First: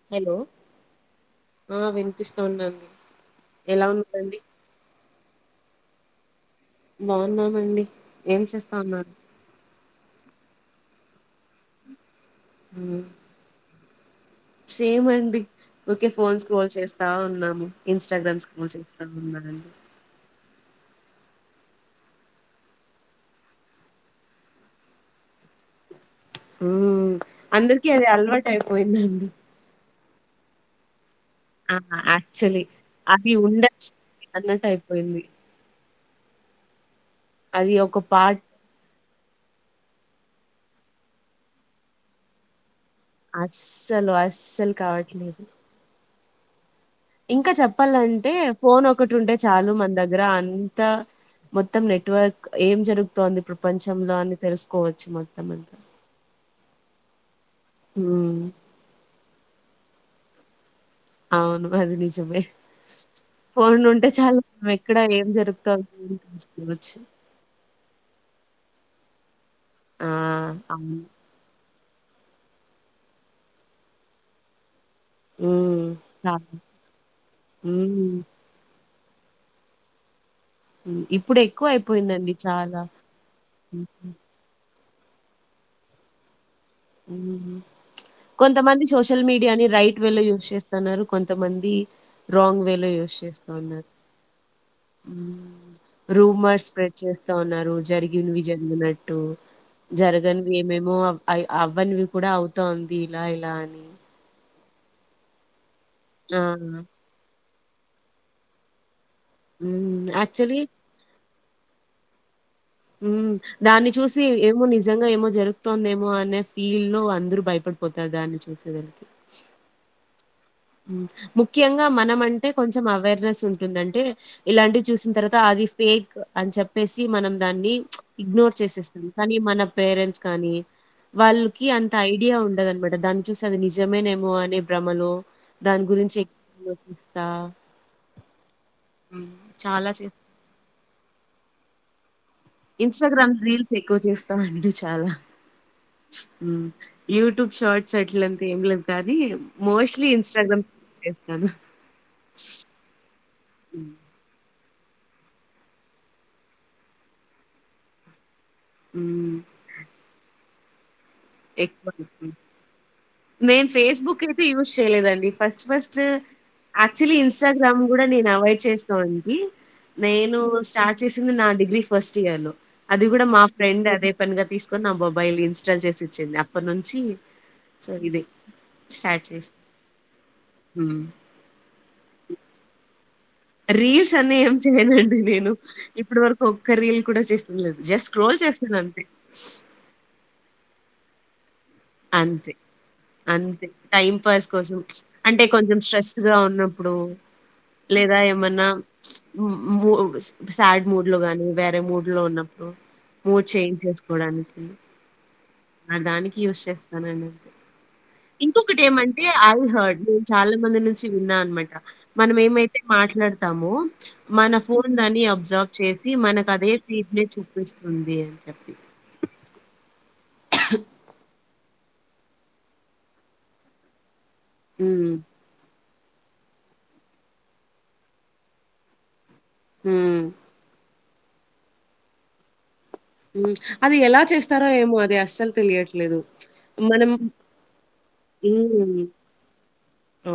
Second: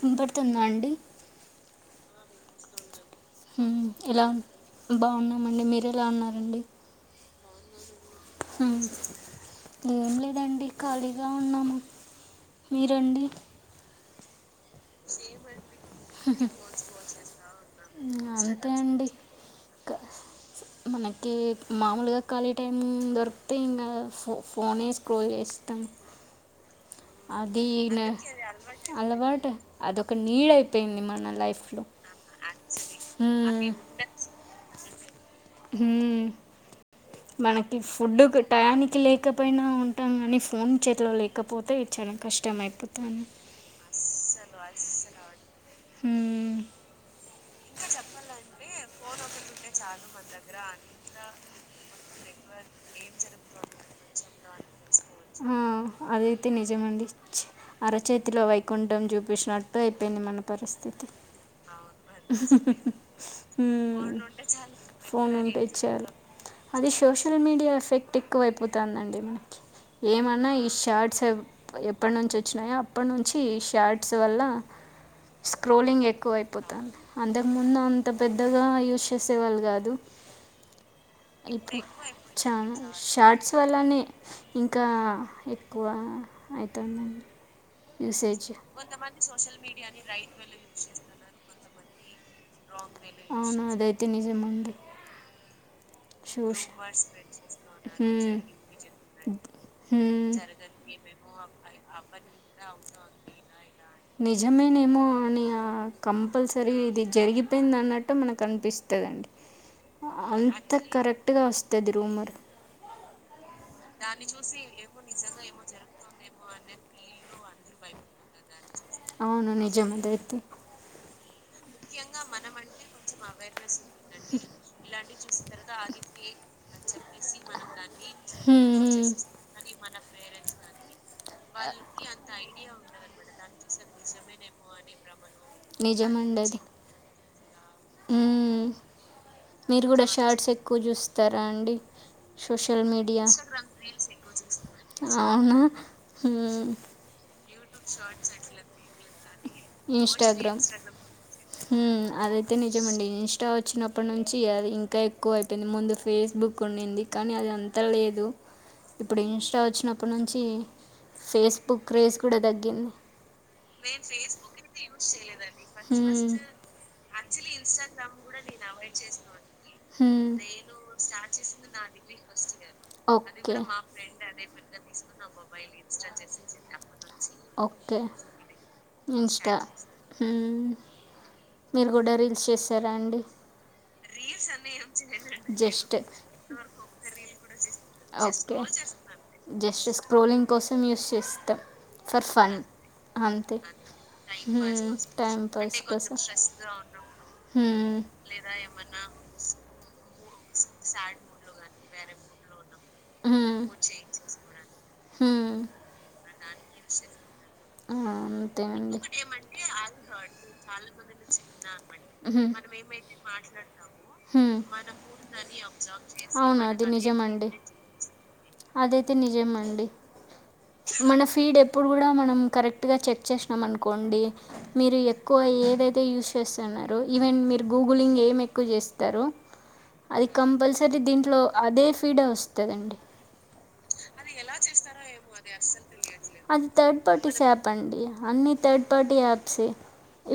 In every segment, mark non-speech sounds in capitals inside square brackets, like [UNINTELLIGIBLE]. విపడుతుందా అండి పిస్తోందండి హ్మ్ ఇలా బావున్నామండి మీరెలా ఉన్నారండి బావున్నామండి హ్మ్ ఎం లేదండి ఖాళీగా ఉన్నాము మీరండి సేమ్ అండి ఓకే ఫోన్స్ స్క్రోల్ చేస్తా ఉన్నాము మ్మ్, ఇంస్టాగ్రామ్ స్క్రోల్ అంతే చేస్తా అండి ఉన్నానండి క- మనకి మామూలుగా ఖాళీ టైం దొరికితే ఇంగ ఫో ఫోనే స్క్రోల్ చేస్ స్తాం ఉమ్ అది అందరికి అది అలవాటు అయిపోయిందండి అలవాటు అదొక నీడ్ అయిపోయింది మన ఆ లైఫ్లో యాక్చాలీ అది మ్మ్. ఉండచ్చు అన్నట్టు అయిపోయింది మ్ అది మనకి ఒక ఫుడ్ కు పార్ట్ టయానికి లే కపోయినా ఉంటాం కానీ ఫోన్ చెతిలో లేకపోతే చానా కష్టం అయిపో అస్సలు అస్సలు కావట్లేదు హు మ్ ఇంకా చెప్పాలంటే ఫోన్ ఒకటి ఉంటే చాలు మన దగ్గర అంత మొత్తం నెట్వర్క్ ఏం జరుగుతోంది ప్రపంచంలో అని తెలుసుకోవ ఆ అదైతే నిజమండి హ్మ్ అరచేతిలో వైకుంఠం చూపిసినట్ ట్టు అయిపోయింది మన పరిస్థితి అవును అది నిజమే ఫోన్ మ్మ్. ఉంటే చాలు మనం ఎక్కడ ఏం ఫోన్ ఉంటే జరుగుతుంది చాలు అది సోషల్ మీడియా ఎఫెక్ట్ ఎక్కువైపోతుందండి మనకి ఆ! ఏమన్నా ఈ అవును. షార్ట్స్ ఎప్పటి నుంచి వచ్చినాయో అప్పటి నుంచి షార్ట్స్ వల్ల హ్మ్. స్క్రోలింగ్ ఎక్కువ చాలా అయిపోతుంది అంతకు ముందు అంత హ్మ్. పెద్దగా యూస్ చేసేవాళ్ళు కాదు హ్మ్. ఇప్పుడు ఎక్కువయిపోయిందండి చాన చాలా. షార్ట్స్ హ్మ్. వాళ్ళనే ఇంకా ఎక్కువ ఉ అవుతుందండి యూసేజ్ కొంతమంది సోషల్ మీడియాని రైట్ వే లో యూస్్ చేస్తున్నారు కొంతమంది రాంగ్ వే లో యూస్ చేస్తా అవును ఉన్నారు అదైతే నిజమండి చూస్ రూమర్స్ స్ప్రెడ్ చేస్తా ఉన్నారు హ్మ్. జరగనివి జరిగినట్టు హ్మ్. జరగనివి ఏమేమో అవ్వనివి కూడా అవుతంది ఇలా ఇలా అని నిజమేనేమో అని ఆ! కంపల్సరీ ఇది జరిగిపోయింది అన్నట్టు మనకు అనిపిస్తుందండి మ్ అక్చులీ అంత కరెక్ట్గా వస్తది రూమర్ మ్ దాన్ని చూసి ఏమో నిజంగా ఏమో జరుగుతోందేమో అనే ఫీల్డ్ లో అందరూ భయపడిపోతారు దాని చూ అవును నిజం ఇదైతే ముఖ్యంగా మనం అంటే కొంచెం అవేర్నెస్ ఉంటుంది అంటే ఇలాంటివి చూసిన తర్వాత అది ఫేక్ అని చెప్పేసి మనం దాన్ని ఇగ్నోర్ హ్మ్, చేసేస్తాం హ్మ్. కానీ మన పేరెంట్స్ కానీ వాళ్ళకి అంత ఐడియా ఉండదనమాట దాన్ని చూసి అది నిజమేనేమో అనే భ్రమలో దాని గురించి ఎక్కువ్ ఆలోచిస్తా మ్ హ్మ్. మీరు చాలా కూడా చే షర్ట్స్ ఎక్కువ చూస్తారా అండి సోషల్ మీడియా ఇన్‌స్టాగ్రామ్ రీల్స్ ఎక్కువ చేస్తా అండి చాలా. అవునా హ్మ్. యూట్యూబ్ షార్ట్స్ అట్లంవి ఏం లేదు కానీ మోస్ట్లీ ఇన్స్టాగ్రామ్ చేస్తాను మ్ అదైతే నిజమండి ఇంస్టా వచ్చినప్పటి నుంచి అది ఇంకా ఎక్కువ అయిపోయింది ముందు ఫేస్బుక్ ఉండింది కానీ అది అంతా లేదు ఇప్పుడు మ్మ్ ఇంస్టా వచ్చినప్పటి నుంచి ఫేస్బుక్ ఎక్కువ క్రేజ్ కూడా తగ్గింది నేను ఫేస్బుక్ అయితే యూజ్ చేయలేదండి ఫస్ట్ ఫస్ట్ యాక్చువల్లీ ఇన్స్టాగ్రామ్ కూడా నేను అవాయిడ్ చేస్తానుండి నేను స్టార్ట్ చేసింది నా డిగ్రీ ఫస్ట్ ఇయర్ లో అది కూడా మా ఫ్రెండ్ అదే పనిగా తీసుకొ నా మొబైల్ ఇన్స్టాల్ చేసింది అప్పటి నుంచి సో ఓకే ఇది స్టార్ట్ చేస మ్ మీరు కూడా రీల్స్ చేస్తారా అండి రీల్స్ అని ఏం చేయనండి నేను జస్ట్ ఇప్పుడు వరకు ఒక్క ఇంతవరకు రీల్ కూడా చేసింది లేదు జస్ట్ స్క్రోల్ చేస్ జస్ట్ స్క్రోలింగ్ కోసం యూస్ చేస్తా ఫర్ అంతే. ఫన్ అంతే టైం పాస్ కోసం అంటే కొంచెం స్ట్రెస్ గా ఉన్నప్పుడు హ్మ్ లేదా ఏమన్నా మూ సాాడ్ మూడ్ లో గానీ వేరే మూడ్ లో ఉన్నం హ్మ్ మూడ్ చేం్ చేసుకోవడానికి హ్మ్ ఆ దానికి యూజ్ చేస్తానండి ఆ అంతే అండి ఇంకొకటేమంటే ఐ హర్డ్ నేను చాలా మంది నుంచి విన్నా అనమాట. మనం ఏమైతే మాట్లాడతామో, మన మ్ ఫోన్ దాన్ని అబ్జర్వ్ చేసి అవును మనకదే అది ఫీడ్‌నే నిజమండి చూపిస్తుంది అని చెప్పి. అదైతే నిజమండి మన ఫీడ్ ఎప్పుడు కూడా మనం కరెక్ట్గా చెక్ చేసినాం అనుకోండి మీరు హ్మ్. ఎక్కువ ఏదై తే యూజ్ చేస్తున్నారో ఈవెన్డ్ మీరు గూగులింగ్ ఏం ఎక్కువ చేస్తారో హ్మ్. అది కంపల్సరీ దీంట్లో అదే ఫీడ్ వస్తదండి అది ఎలా చేస్తారో ఏమో అది అస్సలు మనం తెలియట్లేదు యాప్ అండి అన్ని థర్డ్ హ్మ్. పార్టీ యాప్స్ ఏ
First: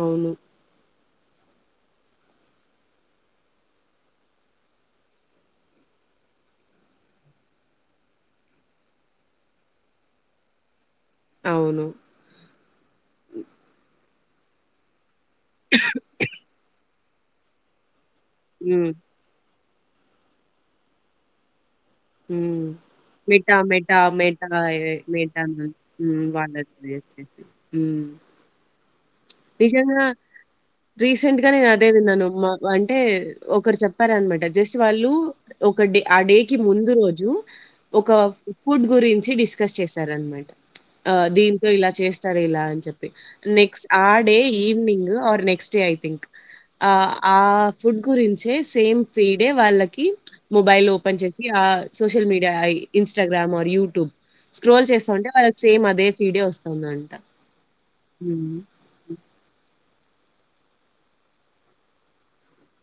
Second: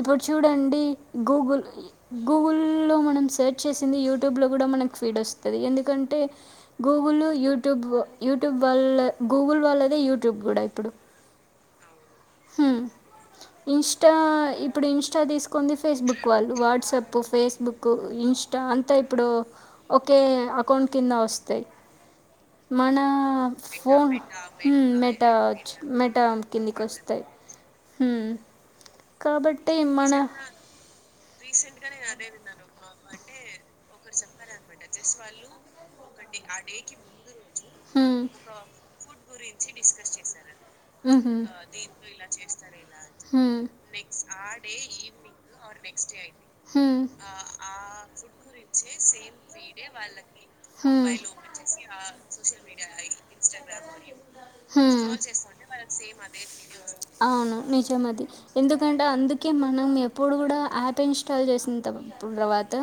ఇప్పుడు చూడండి గూగుల్ లో మనం సెర్చ్ చేసింది యూట్యూబ్ లో కుడా మనకు ఫీడ్ వస్తది ఎందు ఎందుకంటే గూగుల్ యూట్యూబ్ యూట్యూబ్ వాల్ల గూగుల్ వాళ్ళదే యూట్యూబ్ కూడా ఇప్పుడు ఎవలు ఇా ఇప్పుడు ఇంస్టా తీసుకుంది ఫేస్బుక్ వాళ్ళు వాట్సాప్ ఫేస్బుక్ ఇంస్టా హ్మ్. అంతా ఇప్పుడు ఒకే అకౌంట్ కింద వస్తాయి మ్ మన మీఠా మెటా, మేఠా ఫోన్ మేఠా హ్మ్. మెటా మెటా మేఠా ఇవన్నీ ఒచ్చు మెటా. మ్ మెటా వట్ కిందికొస్తాయి. మ్ హ్మ్. కాబట్టి నిజంగా మన రీసెంట్ గా నేను అదే విన్నాను మా అంటే ఒకరు చెప్పారనమాట జస్ట్ వాళ్ళు ఒక డే ఆ డే కు ముందు రోజు ఒక హ్మ్. ఫుడ్ గురించి డిస్ డిస్కస్ చేయరాన్నమాట ఆ హుహు. దీంతో ఇలా చేస్తారు ఇలా అని చెప్పి నేక్ ఆ డే ఈవినింగ్ ఆ నెక్స్ట్ డే ఐ థింక్ హ్మ్ ఆ ఫుడ్ గురించే సేమ్ ఫీడే వాళ్ ళ్ళకి మొబైల్ ఓపెన్ చేసి ఆ social media I Instagram YouTube scroll చేస్తా ఉంటే వాళ్ళకి సేమ్ అదే ఫీడే వస్తుంది అంట అవును నిజమది ఎందుకంటే అందుకే మనం ఎప్పుడు కూడా యాప్ ఇన్స్టాల్ చేసిన తర్వాత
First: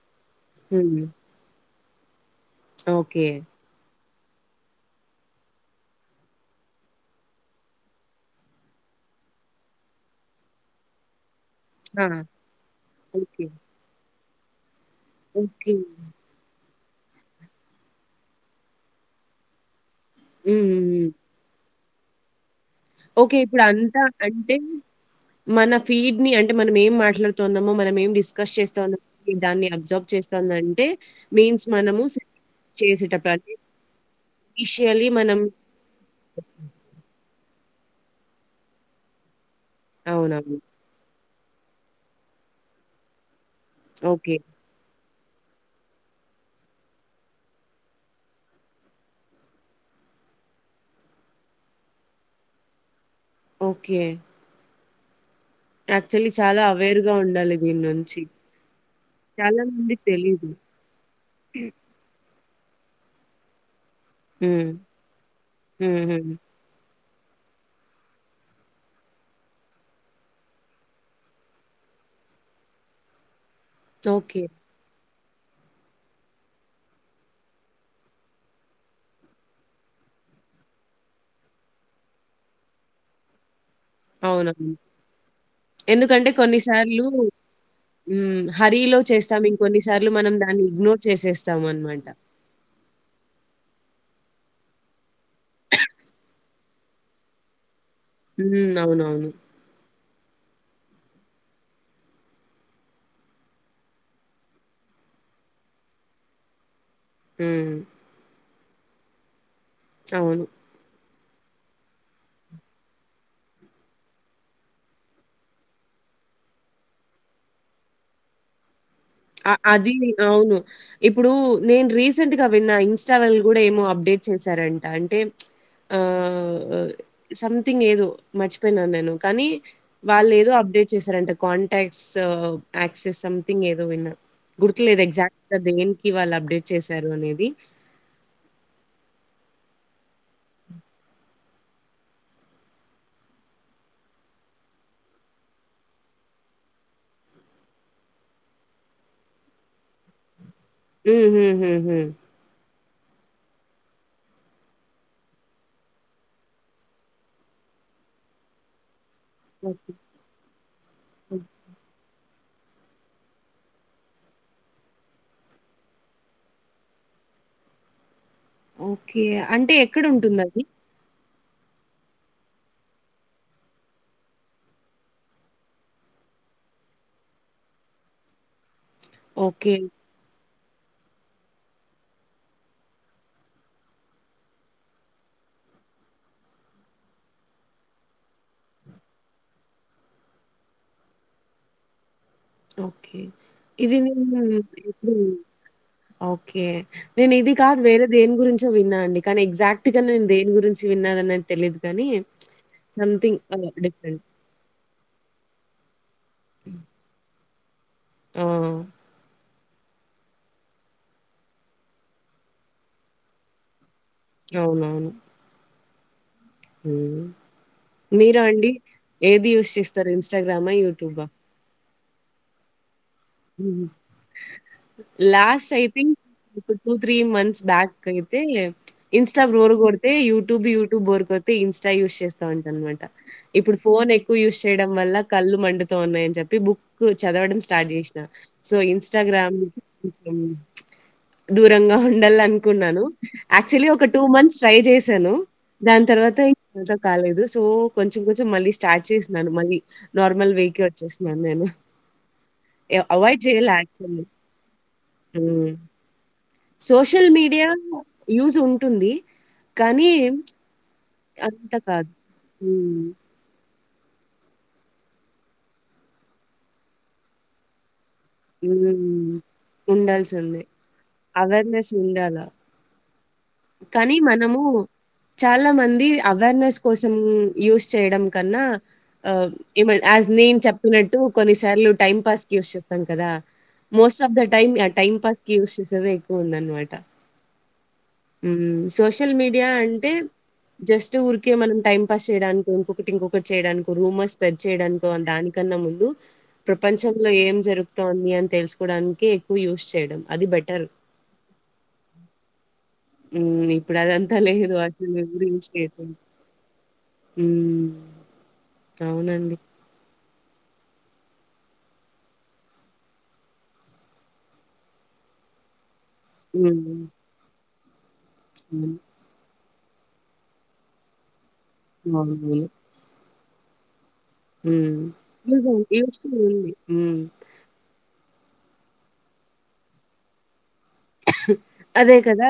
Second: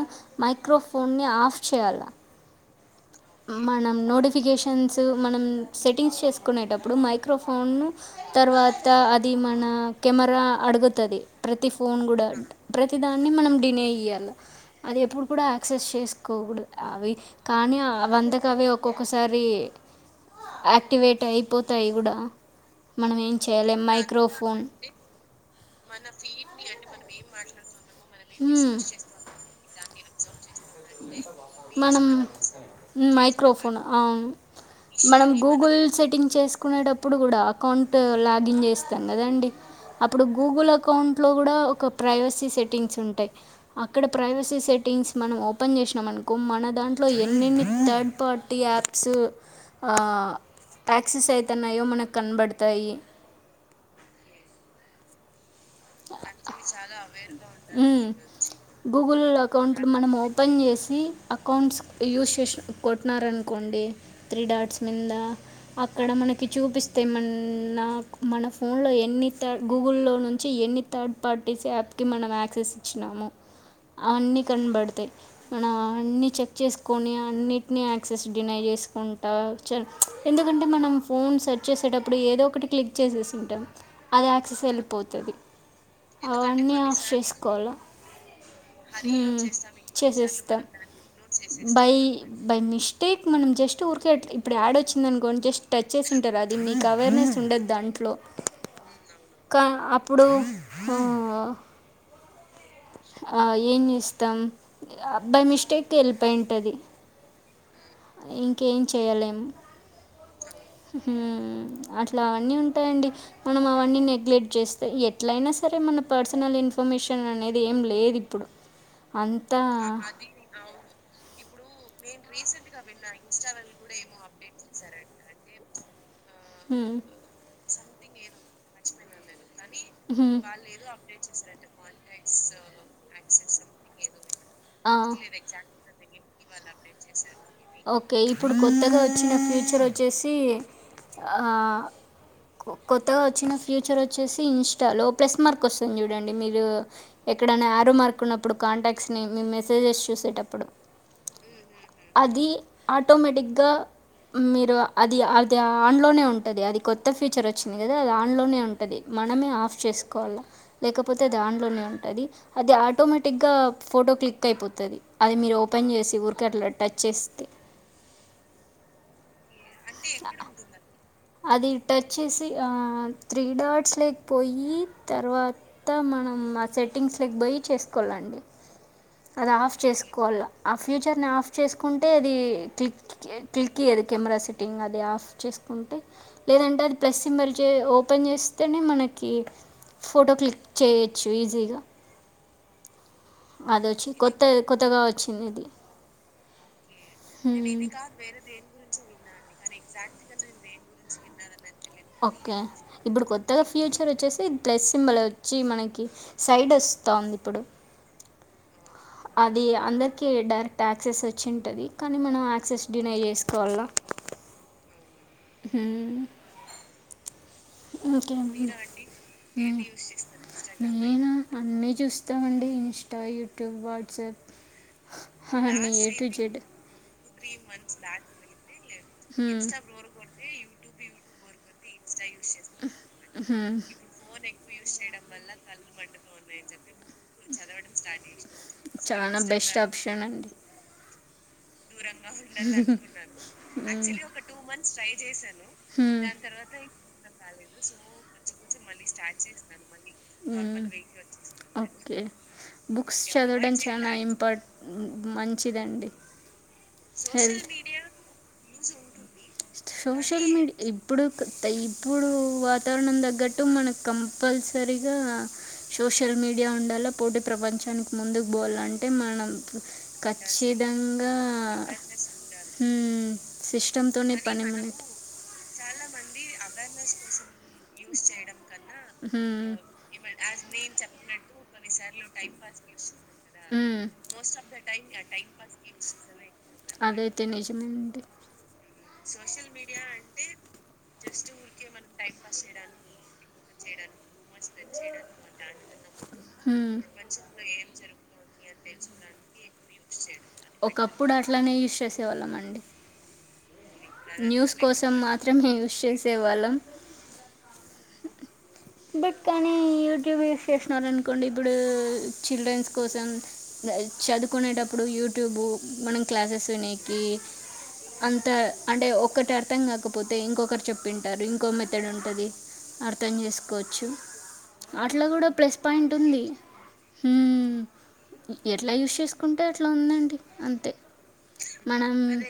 హ్మ్. మైక్రోఫోన్ని ఆఫ్ చేయాలా ఓకే. మనం నోటి ఫీకేషన్స్ మనం సెటింగ్స్ చేసుకునేటప్పుడే మైక్రో ఫోన్ తరువాత అది మన కెమెరా అడుగుతది ప్రతి ఫోన్ ఆ! కూడా ప్రతి దాన్ని ఓకే. మనం డినే ఇయ్యాల అది ఎప్పుడు కూడా ఓకే. యాక్సెస్ చేసుకోకూడదు అవి కానీ ఆ వంతక అవే ఒక్కొక్కసారి హ్మ్. హ్మ్. హ్మ్. యాక్టివేట్ అయిపోతాయి కూడా మనం ఏం ఓకే. చేయలేం ఇప్పుడంతా అంటే మైక్రోఫోన్ మన ఫీడ్ ని అంటే మనం ఏం మాట్లాడుతున్నామో మనం ఏం డిస్కస్ చేస్తా ఉన్నామో ప్రతి దాన్ని అబ్జర్బ్ చేతంది అంటే మీన్స్ మనము మనం చేసేటప్పుడు అంటే మైక్రోఫోన్ ఆ మనం గూగుల్ సెట్టింగ్ చేసుకునేటప్పుడు కూడా అకౌంట్ లాగిన్ చేస్తాం కదండి అప్పుడు అవునవును. గూగుల్ అకౌం ట్లో కుడా ఒక ప్రవేసి సెట్టిగ్స్ ఉంటాయి అక్క ఓకే. ప్రయివేసి సెటింగ్స్ మనం ఓ ఓపెన్ చేసినాం అనుకో మన దాంట్లో ఎన్నిన్ని థర్డ్ పార్టీ యాప్స్ ఆ యాక్సెస్ అయితన్నాయో మనకు కనబడతాయి ఓకే యాక్చువల్లీ చాలా అవేర్ గా ఉండాలి దీన్ని నుంచి గూగుల్లో చాలా అకౌంట్లు మందికి మనం తెలీదు. ఓపెన్ చేసి అకౌంట్స్ యూస్ చేసినాం కొట్టినారనుకోండి త్రీ హ్మ్. డాట్స్ మింద హ్మ్. అక్కడ హ్మ్. మనకి చూపిస్ తేమన్న మన ఫోన్లో ఎన్ని త గూగుల్లో నుంచి చి ఎన్ని థర్డ్ పార్టీస్ యాప్కి మనం యాక్సెస్ ఇచ్చినాము అన్నీ ఓకే. కనబడతయ్ మనం అన్ని చెక్ చేసుకొని అన్నిటిని యాక్సెస్ డినై చేసుకుంటా ఎందుకంటే మనం ఫోన్ సెర్చ్ చేసేటప్పుడు ఏదో ఒకటి క్లిక్ చేసేసి ఉంటాం అది యాక్సెస్ అవునవును. వెళ్ళిపో ఎందుకంటే కొన్ని అవన్నీ ఆఫ్ సార్లు చేసుకోవాల హ్మ్. హరీలో చేస్తాం. ఇంకొన్ని సార్లు మనం చేసేస్తా దాన్ని ఇగ్నోర్ బై చేసేస్తామనమాట. ఇష్ స్టేక్ మనం జస్ట్ ఊరికె ఇప్పుడు యాడ్ వచ్చిందనుకోడి జస్ట్ టచ్ చేసి ఉంటారు అది మీకు అవేరనెస్ ఉండదు అంటే హ్మ్. అవునవును. కా అప్పుడు ఆ ఏం చేస్తాం బై మిస్టేక్ వెళ్ళిపోయింటది హ ఇంకేం చేయలేము అవును ఊహు అట్లా అవన్నీ ఉంటాయండి మనం అవన్నీ నెగ్లెక్ట్ చేస్తే ఎట్లయినా సరే మన పర్సనల్ ఇన్ ఇన్ఫర్మేషన్ అనేది ఏం లేదు ఇప్పుడు ఆ అది అవును ఇప్పుడు నేన్ రీసెంట్గా విన్న ఇన్స్టా వాళ్ళు కూడా ఏమో అప్డేట్ చేశారంట అంటే ఆ ఆ ఆ హ్మ్. సంథింగ్ ఏదో మర్చిపోయినాను నేను కానీ వాళ్ళు హ్మ్. ఏదో అప్డేట్ చేసారంట కాంటాక్ట్స్ యాక్సెస్ సంథింగ్ ఏదో విన్న గుర్తులేదు ఎక్స్టేగా దేనికి గా వాళ్ళు అప్డేట్ చేశారు అనేది ఓకే ఇప్పుడు కొత్తగా వచ్చిన ఫ్యూచర్ వచ్చేసి ఆ కొత్తగా వచ్చిన ఫ్యూచర్ వచ్చేసి ఇన్స్టాలో ప్లస్ మార్క్ వస్తుంది చూడండి మీరు ఎక్కడన్నా యారో మార్కున్నప్పుడు కాంటాక్ట్స్ మీ మెసేజెస్ చూసేటప్పుడు ఉహు హు హు అది ఆటోమేటిక్గా మీరు అది అది ఆన్ లోనే ఉంటది అది కొత్త ఫ్యూచర్ వచ్చింది కదా అది ఆన్ లోనే ఉంటది మనమే ఆఫ్ ఓకే. చేసుకోవల్ల లేకపోతే అది హ్మ్. ఆన్ లోనే ఉంటది అది ఆటోమేటిక్ గా ఫోటో క్లిక్ అయిపోతది అది మీరు ఓపెన్ చేసి ఊరికే అట్ల టచ్ చేస్తే ఓకే అంటే ఎక్కడ ఉంటుంది అది అది టచ్ చేసి ఆ త్రీ డాట్స్ లేకపోయి తర్వాత మనం మా సెట్టింగ్స్ లోకి పోయి చేసుకోవాలండి అది ఓకే. ఆఫ్ చేసుకోవాలి ఆ ఫ్యూచర్ ని ఆఫ్ చేసుకుంటే అది క్లిక్ క్లిక్ ఇయదు కెమెరా సెట్ టింగ్ అది ఆఫ్ చేసుకుంటే లేదంటే అది ప్లస్ సి మరి చే ఓపెన్ చేస్తేనే మనకి ఫోటో క్లిక్ చేయొచ్చు ఈజీగా ఓకే అది ఇది వచ్చి నేను కొత్త కొత్తగా ఎప్పుడు వచ్చింది ఇది ఓకే నేను ఇది కాదు వేరే దేని గురించో విన్నా అండి కానీ ఎగ్జాక్ట్ గా నేను దేని గురించి విన్నానా ది తెలీదు కానీ ఓకే ఇప్పుడు సంథింగ్ కొత్తగా ఆహ్, ఫ్యూచర్ డిఫరెంట్. వచ్చేసి ప్లస్ సింబల్ వచ్చి మనకి సైడ్ వస్తాంది ఇప్పుడు మ్ అది అందరికీ డైరెక్ట్ యాక్సెస్ వచ్చి ఉంటది కానీ మనం యాక్సెస్ డినై చేసుకోవాల అవునవును హుమ్ మ్ మీరు అండి ఏది యూస్ చేస్తారు ఇన్స్టాగ్రామా యూట్యూబ నేను అన్నీ చూస్తామండి ఇంస్టా యూట్యూబ్ హుహు. వాట్సాప్ లాస్ట్ అన్నీ A I think to Z two three months back అయితే ఇన్స్టా హ్మ్. బోర్ కొడితే యూట్యూబ్ యుట్యూబ్ బోర్ కొడితే ఇన్స్ న్స్టా యూస్ చేస్తంటి అనమాట ఇప్పుడు హ్మ్. ఫోన్ ఎక్కువ యూస్ చేయడం వల్ల కళ్ళు మండుతన్నాయ్ అని చెప్పి బుక్ క్కు చదవడం స్టార్ట్ చేసిన సో చాలా బెస్ట్ ఇన్స్టాగ్రామ్ ఆప్షన్ కొంచెం అండి దూరంగా ఉండాల అనుకున్నాను యాక్చువలీ ఒక టూ మంత్స్ ట్రై చేశాను దాని తర్వా తర్వాత ఇంకా కాలేదు సో కొంచెం కొంచెం మళ్ళీ స్టార్ట్ చేసినను మళ్ళీ నార్మల్ వెకి వచ్చేసినను నేను ఓకే ఎ బుక్స్ అవాయిడ్ చేయలే చదవడం చాలా యాక్చువల్లీ. ఇంపా హ్మ్. మంచిదండి సోషల్ మీడియా యూజ్ ఉంటుంది కానీ సోషల్ మీడియా ఇప్పుడు అంత కాదు. ఇప్పుడు హ్మ్. వాతావరణం తగ్గట్టు మన కంపల్సరిగా సోషల్ మీడియా ఉండాల పోటీ ప్రపంచానికి ముందుకు బోలంటే హ్మ్. మనం ఉండాల్సిందే. ఖచ్చితంగా అవేర్‌నెస్ ఉండాల. మ్ సిస్టమ్ కానీ తోనే మనము చాలా మంది అవేర్నెస్ కోసం యూస్ చేయడం కన్నా హ్మ్. ఏమన్ యాజ్ నేన్ చెప్తున్నట్టు కొన్నిసార్లు టైం పాస్కి స్ చేస్తాం కదా మ్ మోస్ట్ ఆఫ్ ద టైమ్ ఆ టైమ్ పాస్‌కి యూజ్ చేసేదే అదయితే నిజమండి మ్ సోషల్ మీడియా అంటే జస్ట్ ఊరికే మనం టైం పాస్ చేయ డానికో ఇంకొకటి ఇంకొకటి చే రూమర్స్ స్ప్రెడ్ చేయడానికికో దానికన్నా ముందు హ్మ్. ప్రపంచంలో ఏం జరుగుతుంది అని తెలుసు డానికే ఎక్కువ యూజ్ చేయ ఒకప్పుడు అట్లనే యూస్ చేసేవాళ్ళం అండి మ్ ఇప్పుడు అదంతా లేదు మాత్రమే యూజ్ [UNINTELLIGIBLE] చేసేవాళ్ళం మ్ అవునండి ్యూస్ చేస్తున్నారనుకోండి ఇప్పుడు చిల్డ్రన్స్ కోసం చదువుకునేటప్పుడు యు ూట్యూబ్ మనం క్లాసెస్ హ్మ్. వినికి అంత హ్మ్. అంటే ఒకట్ అర్థం కాకపోతే ఇంకొకరు చెప్పింటారు ఇంకో మెథడ్ ఉంటది అవునవును. అర్థం చేసుకోవచ్చు హ్మ్. అట్లా కూడా ప్లస్ నిజం. పాయింట్ యూజ్‌ఫుల్ ఉంది హ్మ్. మ్ ఎట్లా యూస్ చేసుకుంటే అట్లా ఉందండి అంతే మనం అదే కదా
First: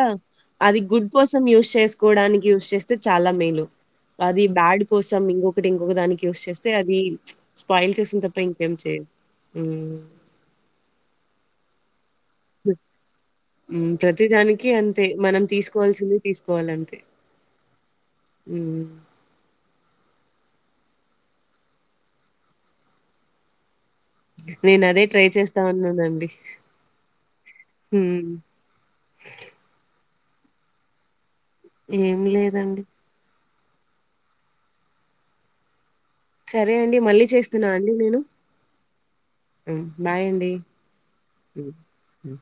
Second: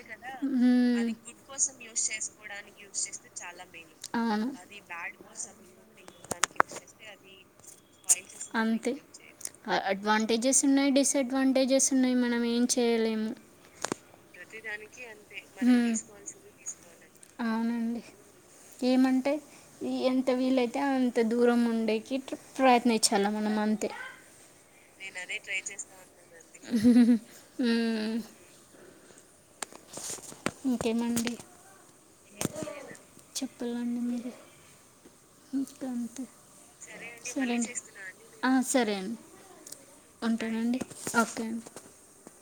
అది గుడ్ మ్మ్ పస్ యూస్ చేసుకోడానికి యూజ్ చేస్తే చాలా మేలు అది అవును బ్యాడ్ కోసం ఇంకొకటి ఇంకొక దానికి చేస్తే అది స్పాయిల్ చేసిన తప్ప ఇంకేం అంతే చేయ అడ్వాంటేజెస్ ఉన్నాయి డిసడ్వాంటేజెస్ ఉన్నాయి మ్ ప్రతిదానికి అంతే మనం తీసుకోవాల్సిందిే తీసుకోవాలంతే అవునండి హ్మ్. ఏమంటే ఎం ఎంత వీలైతే అంత దూరం ఉండేకి ప్రయత్నించలే మనం అంతే నేను అదే ట్రై చేస్తా ఉన్నానండి మ్ హ్మ్. ఇంకేమండి ఎం లేదండి చెప్పాలండి మీరే అంతే సరే అండి మళ్ళీ చేస్తున్నా అండి నేను ఆ, సరే అండి మ్ బాయ్ అండి ఉంటానండి ఓకే అండి మ్ మ్